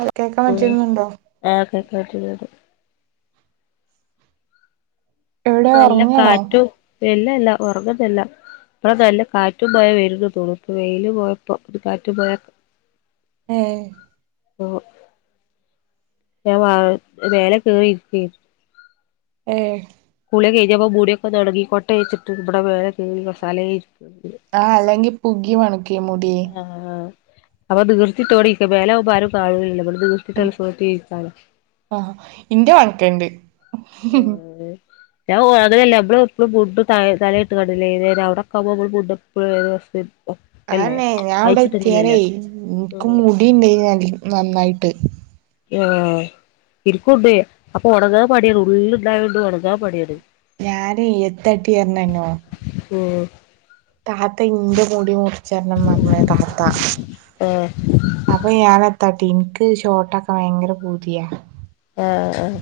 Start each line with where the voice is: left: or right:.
right: അത കേക്കാൻ പറ്റുന്നുണ്ടോ?
left: ആഹ് കേക്കാൻ പറ്റുന്നുണ്ട്. ഇവടെ
right: എവിടെ
left: നല്ലെ
right: ഉറങ്ങാണോ
left: കാറ്റും ഇല്ല ഇല്ല ഉറങ്ങുന്നില്ല. ഇപ്പ നല്ലെ കാറ്റും മഴെ വരുന്ന് തോന്നുണു ഇപ്പ വെയില് പോയപ്പ കാറ്റു മയേ-
right: ഏഹ്-
left: ഓഹ് ഞാൻ വ മേലെ കേറിരിക്കയന്ന്.
right: ഏഹ്.
left: കുളി കഴിഞ്ഞപ്പോ മുടിയൊക്കെ ഒന്നൊണങ്ങിക്കോട്ടേച്ചിട്ട് ഇവിടെ മേലെ കേറി കസാലേല് രിക്കാണ്.
right: ആഹ് അല്ലെങ്കി പുകി മണക്യോ മുടീ.
left: ആഹ് അപ്പൊ നീർത്തിട്ടോണ്ടിരിക്ക മേലാവുമ്പോ ആരും കാണൂലല്ലോ തോണ്ട് നീർത്തിട്ടുള്ള ഇരിക്കാലോ.
right: ആഹ് ഇന്റെയ് മണക്ണ്ട്.
left: ഞാന് അങ്ങനല്ല നമ്മളും എപ്പളും മുഡ് തലയിട്ട് കാണ്ടല്ലേ അവടൊ ക്കാവുമ്പോ നമ്മുഡ് എപ്പളും. ഒക്കല്ലേ
right: അയന്നെ ഞാ ഇവടെ എത്തിയാലെ
left: അയച്ചിട്ടില്ലല്ലേ
right: ഇൻക്ക് മുടിണ്ട് നന്നായിട്ട്.
left: ആഹ് ഇനിക്കുംണ്ടേയ് അപ്പൊ ഒണങ്ങാ പണിയാണ് ഉള്ളുണ്ടായൊണ്ട് ഒണങ്ങാൻ പണിയാണ്.
right: ഞാന് എത്തട്ടി ഇരണനോ.
left: ഉം.
right: താത്ത ഇന്റെ മുടി മുറിച്ചരണം പറഞ്ഞേ താത്ത.
left: ആഹ്.
right: അപ്പൊ ഞാൻ എത്താട്ടി എനിക്ക് ഷോട്ടക്കാൻ ഭയങ്കര പൂതിയ.
left: ആഹ് ആഹ്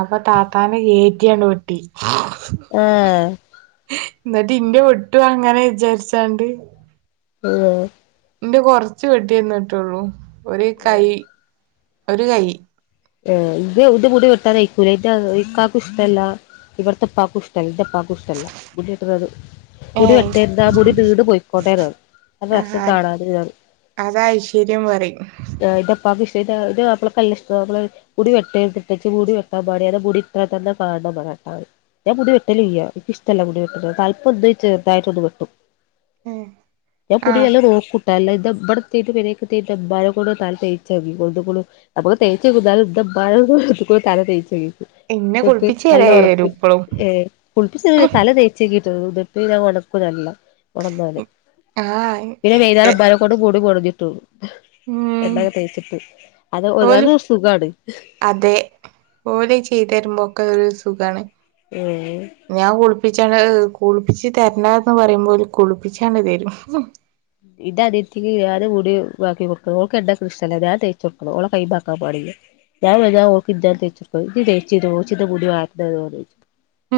right: അപ്പൊ താത്താനെ കേറ്റിയങ്ങ് വെട്ടി.
left: ആഹ്!
right: എന്നിട്ട് ഇന്റെ വെട്ടും അങ്ങനെ വിചാരിച്ചാണ്ട്
left: അഹ്‌.
right: ഇന്റെ കൊറച്ച് വെട്ടിയന്നിട്ടൊള്ളൂ ഒരു കൈ ഒരു കൈ.
left: ഏ ഇത് എവടിം മുടി വെട്ടാനയക്കുല ഈ ഇക്കാക്ക്‌ ഇഷ്ടല്ല. ഇവടത്തെപ്പാക്കും ഇഷ്ടല്ല ന്റെപ്പാക്കും ഇഷ്ട്ടല്ല മുടി വെട്ടണത്
right: ഏയ്
left: മുടിവെട്ടര്ത് ആ മുടി നീണ്ട് പൊയ്ക്കൊട്ടേന്ന് പറയും
right: ആഹ്
left: രസം
right: അത്
left: കാണാന്
right: അതാ ഐശ്വര്യം പറയും.
left: ആഹ് ഇന്റെ ഇപ്പക്ക്‌ ഇഷ്ട്ടാ ഇന്റെ മാപ്ലക്ക് നല്ലാഷ്ട്ടാ നമ്മള് മുടി വെട്ടരുത്ട്ടോജ്ജ് മുടി വെട്ടാൻ [unintelligible] അന്റെ മുടി ഇത്ര തന്നെ കാണണം പറയും [unintelligible] ഞാൻ മുടി വെട്ടല്ല്ല്യാ നിക്ക് ഇഷ്ടല്ല മുടി വെട്ടണത് തലപ് ഒന്ന് ചെറുതായിട്ടൊന്ന് വെട്ടും. ഞാൻ മുടി
right: ആഹ്
left: നല്ലോം നോക്കും. നല്ല ഇതാ ഇബടെത്തീട്ട് പെരേക്ക് എത്തിട്ട് മ്മാനെ കൊണ്ട് തല തേച്ചെങ്കിക്കും ഒന്നു [unintelligible] നമ്മള് തേച്ചങ്കും ന്നാലും ന്റെ മ്മാനെക്കൊണ്ട് ഒന്നു കൂടെ തല തേച്ചേകിക്കും
right: ഇന്നെ
left: ഇട്ട്
right: കുളിപ്പിച്ച് തരായി
left: നല്ല
right: വരും ഇപ്പളും
left: ഏഹ് കുളിപ്പിച്ചെന്ന തല തേ [unintelligible] തേച്ചേകിട്ട് ഉടുപ്പ് ഞാൻ ഒണക്കും നല്ലം ഉണന്നാല് പിന്നെ
right: ആഹ്
left: വൈന്നാരം ഉമ്മാനെ ട് മുടി മുടഞ്ഞിട്ടു കൊടുക്കും
right: ഉം
left: എണ്ണൊക്കെ തേച്ചിട്ട് അത് ഒരു അത്
right: ഓല്
left: സുഖമാണ്.
right: അതെ ഓല് അത് ചെയ്‌തെരുമ്പോൾ ഒക്കെ ഒരു സുഖണ്
left: ഏഹ്
right: ഞാൻ കുളിപ്പിച്ചാണ് കുളിപ്പിച്ച് തരണോ എന്ന് പറയുമ്പോ ഓല് കുളിപ്പിച്ചണ്ട് തരും.
left: ഇന്റെ അനിയത്തിക്ക് ഞാൻ മുടി ആക്കി കൊടുക്കണം ഓൾക്ക് എണ്ണേക്കണ ഇഷ്ട്ടല്ല ഞാൻ തേച്ച് കൊടുക്കണം ഓളെ കൈമാക്കാൻ പാടില്ല. ഞാൻ വന്നാ ഓൾക്ക് [unintelligible] ഇജ്ജി തേച്ചെരോ ഇച്ചിന്റെ മുടി വാണ്ടോ [unintelligible]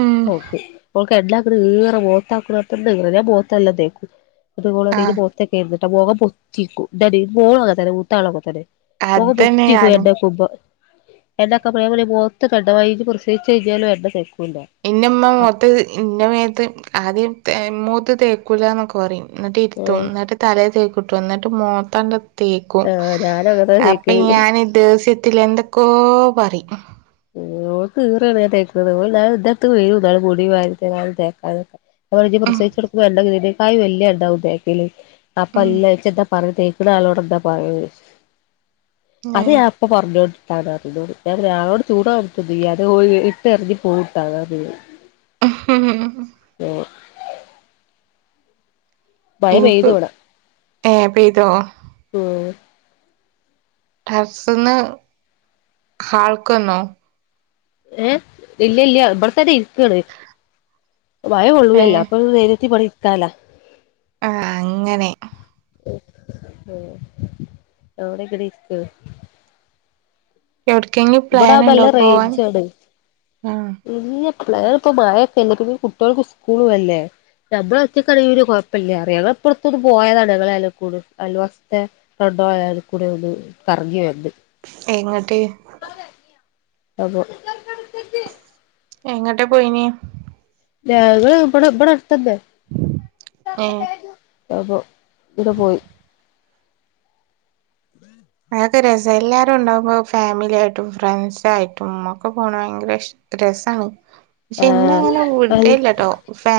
right: ഉം
left: ഓക്ക് ഓൾക്ക് എണ്ണാക്കണ് ഈറ മോത്താക്ക്‌ണ തന്നെ ഈറ ഞാൻ മോത്തല്ലോം തേക്കും അത് ന്റെ
right: ആഹ്
left: മോത്ത് തേക്കരുത്ട്ടോ മുഖം പൊത്തിക്കും ഇന്റെ അനി അങ്ങനെ തന്നെ മുത്താളും അങ്ങനെ തന്നെ മൊഖം
right: അതന്നെ
left: പൊത്തിക്കും
right: ഞാനും
left: എണ്ണേക്കുമ്പോ എണ്ണൊക്കെ പയെ പോലെ മോത്ത് [unintelligible] പ്രസവിച്ചു കഴിഞ്ഞാലും എണ്ണ തേക്കോലോ
right: ഇന്നമ്മ മുഖത്ത് ഇന്നെ മേത്ത് ആദ്യം മോത്ത് തേക്കൂലന്നൊക്കെ പറയും എന്നിട്ട്
left: അപ്പോ
right: ഇരുത്തും
left: ആഹ്
right: എന്നിട്ട് തല തേക്കുട്ടോ എന്നിട്ട് മോത്താണ്ട് തേക്കും
left: ഞാനങ്ങനെ
right: അപ്പൊ
left: തേക്കല്
right: ഞാൻ ദേസ്യത്തില് എന്തൊക്കോ പറയും.
left: ഓൾക്ക് ഇറേണ് ഞാൻ തേക്കുന്നത് ഓള് എന്നാലും ഇതൊക്കെ വരും ന്നാലും മുടി വാരി തരാനും തേക്കാനും ഒക്കെ ഞാൻ പറയും ഇജ്ജ്
right: ഉം
left: പ്രസവിച്ചടക്കുമ്പോ [unintelligible] ഇതിനേക്കായും വല്ല്യ എണ്ണാവും തേക്കല് അപ്പ എല്ലാ
right: ഉം
left: ഇജ്ജ് എന്താ പറയ തേക്കണ ആളോട് എന്താ പറയാ ചോയിച്ചു അത് അപ് ഇപ്പ പറഞ്ഞു കൊട്ത്താണ് [unintelligible] ചൂട് [unintelligible] ഇട്ടെറിഞ്ഞു പോവുട്ടാ [unintelligible]
right: ആഹ്‌ ഹ്‌
left: ഓഹ് പെയ്തു
right: ഇൻക്ക്
left: ഇവടെ
right: ഏഹ് പെയ്തോ
left: ഉം
right: ടറസ്ന്ന് ഹാൾക്ക് വന്നോ?
left: ഏഹ് ഇല്ല ഇല്ല്യ ഇബടത്തെന്നെ ഇരിക്കാണ്. മയകൊള്ളൂല്ലല്ലോ
right: ഏഹ്
left: അപ്പൊ ധൈര്യത്തി ഇബടെ ഇരിക്കാലോ
right: ആഹ് അങ്ങനെ
left: ആഹ് ആഹ് ഞാൻ ഇവിടെങ്ങനെ ഇരിക്കാണ്
right: എവ്ട്ക്കെങ്കിലും പ്ലാൻ
left: ഇബടാവുമ്പോ
right: ഉണ്ടോ
left: നല്ല
right: പോവാൻ
left: റേഞ്ചാണ്
right: ആഹ്
left: ഇല്ല പ്ലാന് ഇപ്പ മഴൊക്കെല്ലെ പിന്നെ ഈ കുട്ട്യാൾക്ക് സ്കൂളും അല്ലേ നമ്മള് ഒറ്റക്കണേ ഒരു കുഴപ്പല്ല [unintelligible] ഇപ്പടുത്തൊന്ന് പോയതാണ് ഞങ്ങളെ [unintelligible] അയൽവാസിത്തെ [unintelligible] കൂടെ ഒന്ന് കറങ്ങി വന്ന്
right: എങ്ങട്ട്.
left: അപ്പോ
right: എങ്ങട്ടാ പോയിനേ?
left: ഞങ്ങള് ബടെ ബടെ അട്ത്തെ ന്നെ.
right: ഏഹ്.
left: അപ്പോ അവിടെ പോയി.
right: അതൊക്കെ രസം എല്ലാരും ഉണ്ടാകുമ്പോ ഫാമിലി ആയിട്ടും ഫ്രണ്ട്സ യിട്ടും ഒക്കെ പോണ ഭയങ്കര ഇഷ് രസാവും പക്ഷെ ഇന്ന
left: ആഹ്
right: അങ്ങനെ
left: അൽ
right: വിടല്ലട്ടോ ഫേ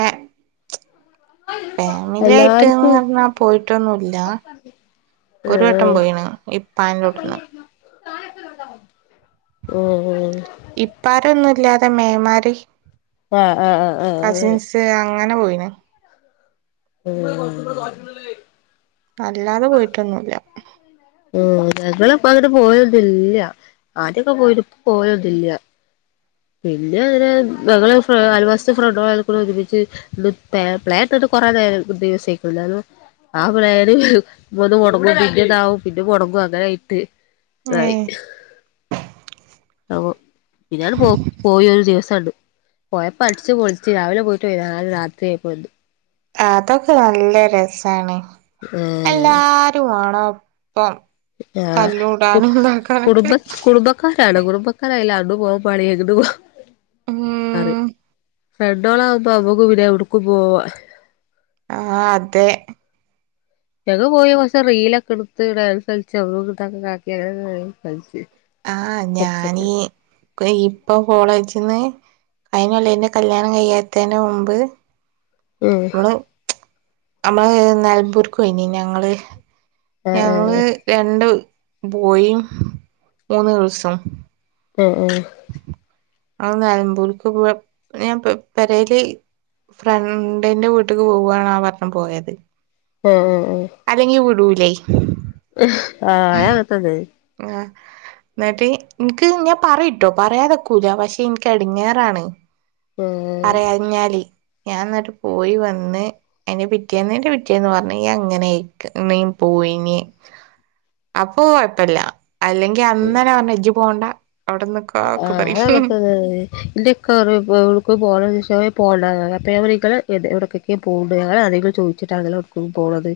right: ഫാമിലി ആയിട്ട്ന്ന്
left: എല്ലാർക്കും
right: പറഞ്ഞാ പോയിട്ടൊന്നുല്ല. ഒരു വട്ടം പോയിണ് ഇപ്പാന്റോ ട് ന്ന്.
left: ഉം ഉം.
right: ഇപ്പാരൊന്നുല്ലാതെ മേമാര്.
left: ആഹ് ആഹ് ആഹ് അതെ.
right: ട്ട് അങ്ങനെ പോയിണ്.
left: ഉം
right: അല്ലാതെ പോയിട്ടൊന്നുല്ല.
left: ഉം ഞങ്ങൾ അങ്ങട്ട് പോവാലൊന്നുല്ല. ആദ്യൊക്കെ പോയിനി പ്പൊ പോവലോന്നില്ല. പിന്നെ അങ്ങനെ ഞങ്ങൾ അയൽവാസി ഫ്രണ്ടേളോക്കൂടെ ഒരുമിച്ച്. പ്ലാനറ്റിട്ട് കൊറേ നേരം ദിവസായിക്ക്ണു ന്നാലും. ആഹ് പ്ലാൻ ഒന്ന് മുടങ്ങും പിന്നെ ഇതാവും പിന്നെ മുടങ്ങും അങ്ങന ആയിട്ട്
right: ഏ
left: തായി അപ്പോ പിന്നാണ്ട് പോ പോയി ഒരു ദിവസം ആണ്ട് പോയപ്പോ അടച്ച് പൊളിച്ച രാവിലെ പോയിട്ട് രാത്രി ആയപ്പോ എത്തി
right: അതൊക്കെ നല്ല രസമാണ്
left: ഏഹ്
right: എല്ലാരും വാണോ ഒപ്പം.
left: ആഹ് കു
right: തല്ലൂടാനും
left: കുടുംബ
right: ഇതാക്കാനൊക്കെ
left: കുടുംബ. [unintelligible]
right: ഉം
left: ഫ്രണ്ടോള ആകുമ്പോമ്മക്ക് പിന്ന എവിടുക്ക് പോവാ.
right: ആഹ് അതെ.
left: ഞങ്ങ പോയി പക്ഷെ റീലൊക്കെ എടുത്ത് ഡാൻസ് കളിച് [unintelligible]
right: ആഹ് ഞാനീ. ഇപ്പൊ കോളേജിന്ന് അതിനതിനല്ലതിന്റെ കല്യാണം കയ്യാത്തതിന് മുമ്പ്.
left: ഉം
right: നമ്മള് നമ്മള് നലമ്പൂർക്ക് പോയിനി ഞങ്ങള് ഞങ്ങള്.
left: ആഹ്
right: രണ്ട് ബോയി മൂന്ന് ഗേൾ സും.
left: ഏഹ് ഏഹ്
right: ഞങ്ങൾ നെലമ്പൂർക്ക് പോയ ഞാൻ പേരെല്. ഫ്രണ്ടിന്റെ വീട്ടേക്ക് പോവാണ് ആ പറഞ്ഞ പോയത്.
left: ഉം ഉം
right: അല്ലെങ്കി വിടൂല.
left: ആഹ് അത്‌ നന്നായി
right: ആഹ്. ന്നിട്ട് എനിക്ക് ഞാൻ പറട്ടോ പറയാതെക്കൂല പക്ഷെ എനിക്ക് എടിങ്ങേറാണ്.
left: ആഹ്
right: പറയാഞ്ഞാല് ഞാൻ എന്നിട്ട് പോയി വന്ന്. അയ്ന്റെ പിറ്റേന്ന്ന്റെ പിറ്റേന്ന് പറഞ്ഞ ഞാൻ ങ്ങനെ പോയിന. അപ്പൊ കുഴപ്പില്ല അല്ലെങ്കി അന്നന്നെ പറ ഇജ് പോണ്ട അവിടെന്ന്.
left: ആഹ് [unintelligible] എന്റെ ഇക്ക പറയും [unintelligible] [unintelligible] ചോദിച്ചിട്ടാണല്ലോ [unintelligible] പോണത്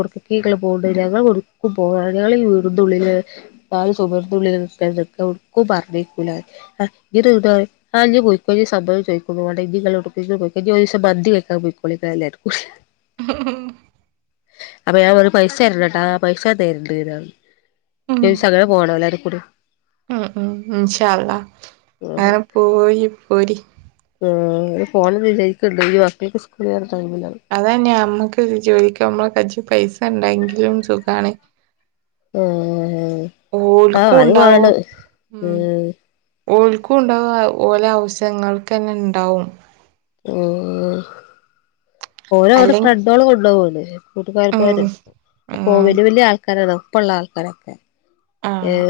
left: ഒട്ക്കൊക്കെ ഇങ്ങൾ പോണുണ്ട് ഞങ്ങൾ ഒടക്കും പോവാതെ ഈ വീടിനുള്ളിൽ താല സുമർന്നുള്ള മരണ കൂടാ ഇ [unintelligible] ആ, ഇയ്യ് പൊയ്ക്കോ, സംഭവം ചോയ്ക്കൂന്നും വേണ്ട. [unintelligible] ഇനി ഒരു ദിവസം മന്തിവെക്കാൻ പൊയ്‌കൊളിൻ എല്ലാവരും.
right: ഉം.
left: അപ്പൊ ഞാൻ പറഞ്ഞു. പൈസ തരൂലട്ടോ ആ, പൈസ ഞാൻ തരണ്ട്ന്ന് പറഞ്ഞു.
right: ഉം
left: [unintelligible]
right: ഉം. ഉ. ഇന്ഷാ അല്ലഹ്
left: കൂടി
right: അങ്ങനെ പോയി പോരി.
left: ഉം പോണം വിചാരിക്കണ് ണ്ട്. ഈ വന്നിട്ട് സ്കൂളിൽ [unintelligible]
right: അതന്നെയ നമ്മക്ക് ജോലിക്കുപോകുമ്പോൾ കൈൽ പൈസ ഉണ്ടെങ്കിലും സുഖമാണ്.
left: ആ,
right: ഓൽക്കും
left: അത് വേണം.
right: ഓൽ ക്കും ഉണ്ടാവും ഓലെ അവഷ്യങ്ങൾക്ക് തന്നെ ഉണ്ടാവും.
left: മ്. [unintelligible] ഓരെ ഓര്
right: അല്ലെങ്കി
left: ഫ്രണ്ടോള് കൊണ്ടുപോകുലോ
right: ഉം
left: കൂട്ടുകാരന്മാര് അപ്പൊ
right: ഉം
left: വലിയ വലിയ ആൾക്കാരാണ്.. ഇപ്പോയുള്ള ആൾക്കാരെന്നെ. ഏ,
right: ആഹ്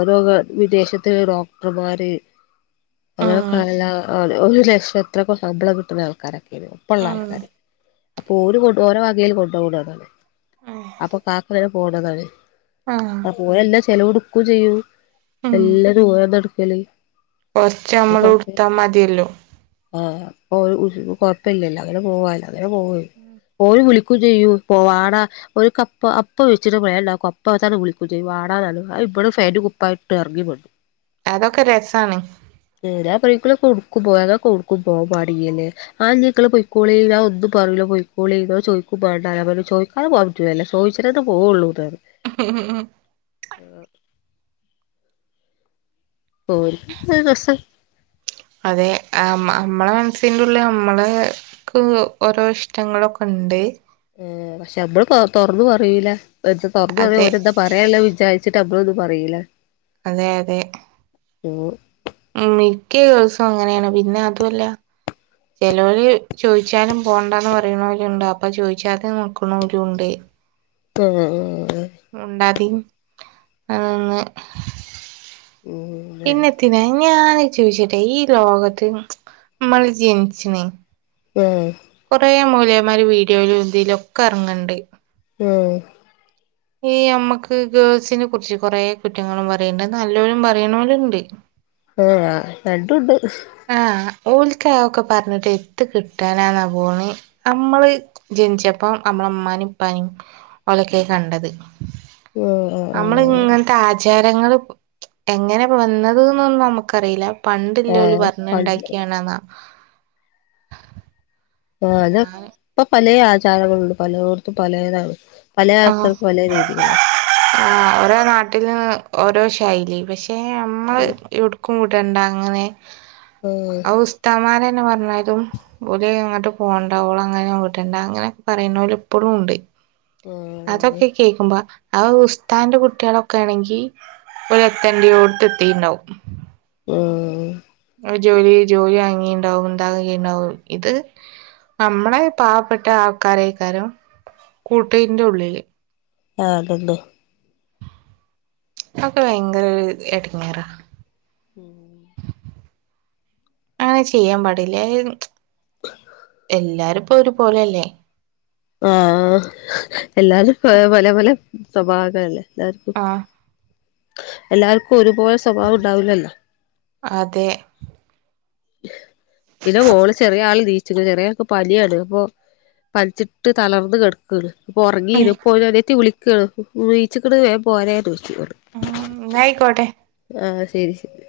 left: ഓരോ വിദേശത്ത് ഡോക്ടർമാര്
right: ഉം
left: അങ്ങനെയൊക്കെഉള്ള ആൾ ഒരു ലക്ഷം എത്രക്കെ ശമ്പളം കിട്ടുന്ന ആൾക്കാര. ഇവരെ ഒപ്പള്ള
right: ആണ്
left: ആൾക്കാര്. അപ്പൊ ഒരേ വകയിൽ കൊണ്ടുപോണതാണ്. അപ്പൊ കാക്ക ഇങ്ങനെ പോണതാണ്.
right: ആ.
left: ഒരെന്നെ എല്ലാ ചെലവ് എടുക്കും ചെയ്യും. എല്ലാതും ഒരെന്നെ എടുക്കല്.
right: കുറച്ച് നമ്മളും എടുത്ത മതിയല്ലോ.
left: ആ, ഉ കൊഴപ്പില്ലല്ലോ. അങ്ങനെ പോവലോ അങ്ങനെ പോകും ഓൽ.
right: ഉം [inaudible]
left: ഓര് വിളിക്കും ചെയ്യും. പോവാട ഒര് അപ്പ വെച്ചിട്ട് പോയിട്ടേയ് ഉണ്ടാകും അപ്പത്തന്നെ വിളി വിളിക്കുകയും വാടാ ആ ഇവിടെന്ന് പാന്റും കുപ്പായിട്ട് ഇറങ്ങി ഇവിടന്ന്
right: അതൊക്കെ രസാണ്.
left: [unintelligible] ആ, നിങ്ങൾ പൊയ് ക്കോളി ഒന്നും പറൂല്ല. പൊയ് ക്കോളി ഇന്നോട് ചോദിക്കും വണ്ട ഞാൻ ചോ അത് കുഴപ്പമില്ല. ചോദിച്ചിട്ട് ന്നേ പോവള്ളൂ.
right: ഉ ഉ [unintelligible]
left: അ [inaudible] [unintelligible]
right: അതെ നമ്മളെ മനസ്സിന്റെ ഉള്ളിൽ നമ്മളെ നമ്മൾക്കു ഓരോ ഇഷ്ടങ്ങളൊക്കെ ഉണ്ട്.
left: ആ പക്ഷേ നമ്മൾ തുറന്നു പറയുല. എ, തുറന്ന് പറഞ്ഞ
right: അതെ
left: ഒരേ എന്താ പറയ വിചാരിച്ചിട്ട് നമ്മൾ ഒന്നും പറയില്ല.
right: അതെ അതെ
left: ഉം
right: മിക്ക ദിവസം അങ്ങനെയാണ്. പിന്നെ അതുല്ല. ചേലോൽ ചോദിച്ചാനും പോണ്ടന്ന് പറയാന്നൊല് ണ്ട്. അപ്പൊ ചോദിച്ചാതെ നിക്കാണലും ഉണ്ട്.
left: ആ. [unintelligible]
right: മിണ്ടാതെ നിന്ന്.
left: ഓ [inaudible]
right: പിന്നെത്തിന ഞാനൊ ചോദിച്ചട്ടെ ഈ ലോകത്ത് നമ്മൾ ജനിച്ചിന.
left: ഉം.
right: കുറെ മോലിയാർ മാര് വീഡിയോയിലും ഇതിലൊക്കെ ഇറങ്ങണ്ട്.
left: ഉം.
right: ഈ നമ്മക്ക് ഗേൾസിനെ കുറിച്ച് കൊറേ കുറ്റങ്ങളും പറയണ്ട്. നല്ലവരും പറയണവലുണ്ട്.
left: ആഹ് രണ്ടുണ്ട്.
right: ആഹ് ഓൽക് അതൊക്കെ പറഞ്ഞിട്ട് എന്ത്‌ കിട്ടാനാന്ന പോണെ അമ്മള്. ജനിച്ചപ്പ അമ്മളമ്മാനും ഇപ്പാനും ഓലക്കെ കണ്ടത്.
left: ആഹ് ആഹ്
right: നമ്മള്
left: ആഹ്
right: ഇങ്ങനത്തെ ആച് രങ്ങള് എങ്ങനെ വന്നത് എന്നൊന്നും നമുക്കറിയില്ല പണ്ടില്ലല്
left: ആഹ്
right: പറ
left: പണ്ട്
right: ഉണ്ടാക്കിയണെന്നാ.
left: ആഹ് അത്
right: ഞാന്
left: ഇപ്പൊ പലേ ആചാരങ്ങളുണ്ട് പലേടത്തും പലേതാണ്. പല
right: ആഹ്
left: ആൾക്കാർക്ക് പല രീതികളാണ്
right: ആഹ് ഓരോ നാട്ടില് ഓരോ ശൈലി പക്ഷെ നമ്മള് എവിടുക്കും ട്ടണ്ട അങ്ങനെ
left: ആഹ്
right: അത് ഉസ്തമാരന്നെ പറഞ്ഞരും ഓലെങ്ങട്ട് പോണ്ടാ ഓളെ അങ്ങനെ വിടണ്ട അങ്ങനെയൊക്കെ പറയുന്നോല് ഇപ്പോഴും ഉണ്ട്
left: ആഹ്
right: അതൊക്കെ കേക്കുമ്പ അത് ഉസ്താന്റെ കുട്ടികളൊക്കെ ആണെങ്കി ഓരു എത്തണ്ടോടുത്ത് എത്തിയുണ്ടാവും
left: ആഹ്
right: ഒരു ജോലി ജോലി വാങ്ങിയുണ്ടാവും ഇന്താക ഉണ്ടാവും ഇത് നമ്മളെ പാവപ്പെട്ട ആൾക്കാരയ്ക്കാരം കൂട്ടീന്റെ ഉള്ളില്
left: ആഹ് അതന്നെ
right: അതൊക്കെ ഭയങ്കര ഒരു എടങ്ങേറാ
left: ഉ
right: അങ്ങനെ ചെയ്യാൻ പാടില്ലേ എല്ലാരുംപ്പൊഒര് പോലെല്ലേ
left: ആഹ് എല്ലാരും പല പല സ്വഭാവക്കാരല്ലേ എല്ലാർക്കും
right: ആഹ്
left: എല്ലാർക്കും ഒരുപോലെ സ്വഭാവം ഉണ്ടാവില്ലല്ലോ
right: അതെ
left: പിന്നെ മോള് ചെറിയ ആളില്ലീ ചെറിയാക്ക് പനിയാണ് അപ്പൊ പനിച്ചിട്ട് തളർന്ന് കെട് ക്ക്ണ് പ്പൊ ഒറങ്ങി പോ അനിയത്തി വിളിക്കണ് ഈച്ച്ക്ക്‌ണ് വേഗം പോരെ ന്ന് ചുങ്ങാണ്ട്
right: നായിക്കോട്ടെ
left: ആഹ് ശരി ശരി